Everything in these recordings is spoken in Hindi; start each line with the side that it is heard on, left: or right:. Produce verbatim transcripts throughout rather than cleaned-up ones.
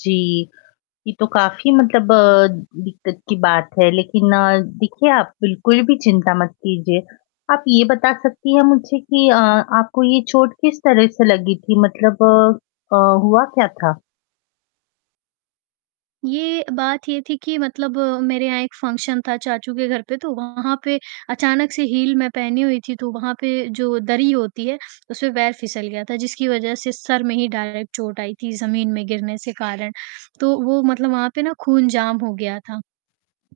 left: जी, ये तो काफ़ी मतलब अ, दिक्कत की बात है। लेकिन अ, देखिए आप बिल्कुल भी चिंता मत कीजिए, आप ये बता सकती हैं मुझे कि अ, आपको ये चोट किस तरह से लगी थी मतलब अ अ, हुआ क्या था?
right: ये बात ये थी कि मतलब मेरे यहाँ एक फंक्शन था चाचू के घर पे तो वहाँ पे अचानक से हील मैं पहनी हुई थी, तो वहाँ पे जो दरी होती है उसमें पैर फिसल गया था जिसकी वजह से सर में ही डायरेक्ट चोट आई थी ज़मीन में गिरने से कारण। तो वो मतलब वहाँ पे ना खून जाम हो गया था,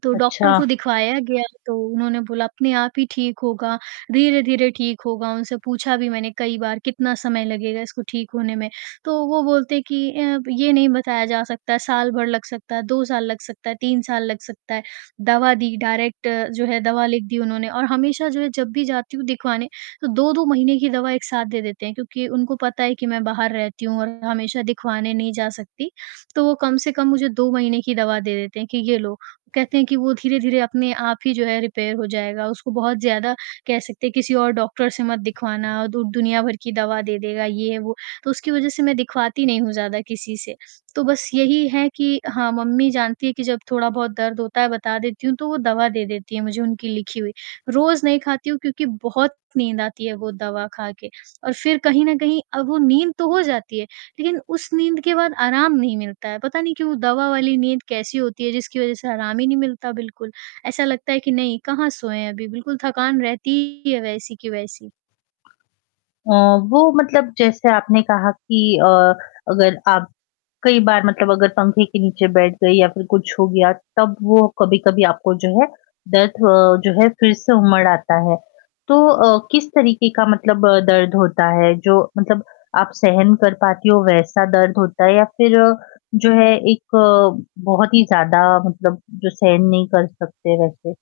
right: तो डॉक्टर को
left: अच्छा।
right: दिखवाया गया तो उन्होंने बोला अपने आप ही ठीक होगा, धीरे-धीरे ठीक होगा। उनसे पूछा भी मैंने कई बार कितना समय लगेगा इसको ठीक होने में? तो वो बोलते कि अ, "ये नहीं बताया जा सकता है साल भर लग सकता है, दो साल लग सकता है, तीन साल लग सकता है।" दवा दी डायरेक्ट जो है दवा लिख दी उन्होंने और हमेशा जो है जब भी जाती हूँ दिखवाने तो दो दो महीने की दवा एक साथ देते हैं, क्योंकि उनको पता है कि मैं बाहर रहती हूँ और हमेशा दिखवाने नहीं जा सकती। तो वो कम से कम मुझे दो महीने की दवा दे देते हैं कि ये लो, कहते हैं कि वो धीरे-धीरे अपने आप ही जो है रिपेयर हो जाएगा। उसको बहुत ज़्यादा कह सकते हैं किसी और डॉक्टर से मत दिखवाना दु दुनिया भर की दवा दे देगा, ये वो, तो उसकी वजह से मैं दिखवाती नहीं हूँ ज़्यादा किसी से। तो बस यही है कि हाँ, मम्मी जानती है कि जब थोड़ा-बहुत दर्द होता है बता देती हूँ, तो वो दवा दे देती हैं मुझे, उनकी लिखी हुई रोज़ नहीं खाती हूँ क्योंकि बहुत नींद आती है वो दवा खा के और फ़िर कहीं न कहीं अब वो नींद तो हो जाती है, लेकिन उस नींद के बाद आराम नहीं मिलता है। पता नहीं क्यों वो दवा वाली नींद कैसी होती है, जिसकी वजह से आराम ही नहीं मिलता बिल्कुल। ऐसा लगता है कि नहीं कहाँ सोए हैं अभी बिल्कुल थकान रहती है वैसी की वैसी।
left: अ, वो मतलब जैसे आपने कहा कि अ, अगर आप कई बार मतलब अगर पंखे के नीचे बैठ गई या फ़िर कुछ हो गया। तब वो कभी-कभी आपको जो है दर्द ह जो है फ़िर से उमड़ आता है। तो अ, किस तरीके का मतलब अ, दर्द होता है जो मतलब आप सहन कर पाती हो वैसा दर्द होता है? या फ़िर अ, जो है एक अ, बहुत ही ज़्यादा मतलब जो सहन नहीं कर सकते वैसे?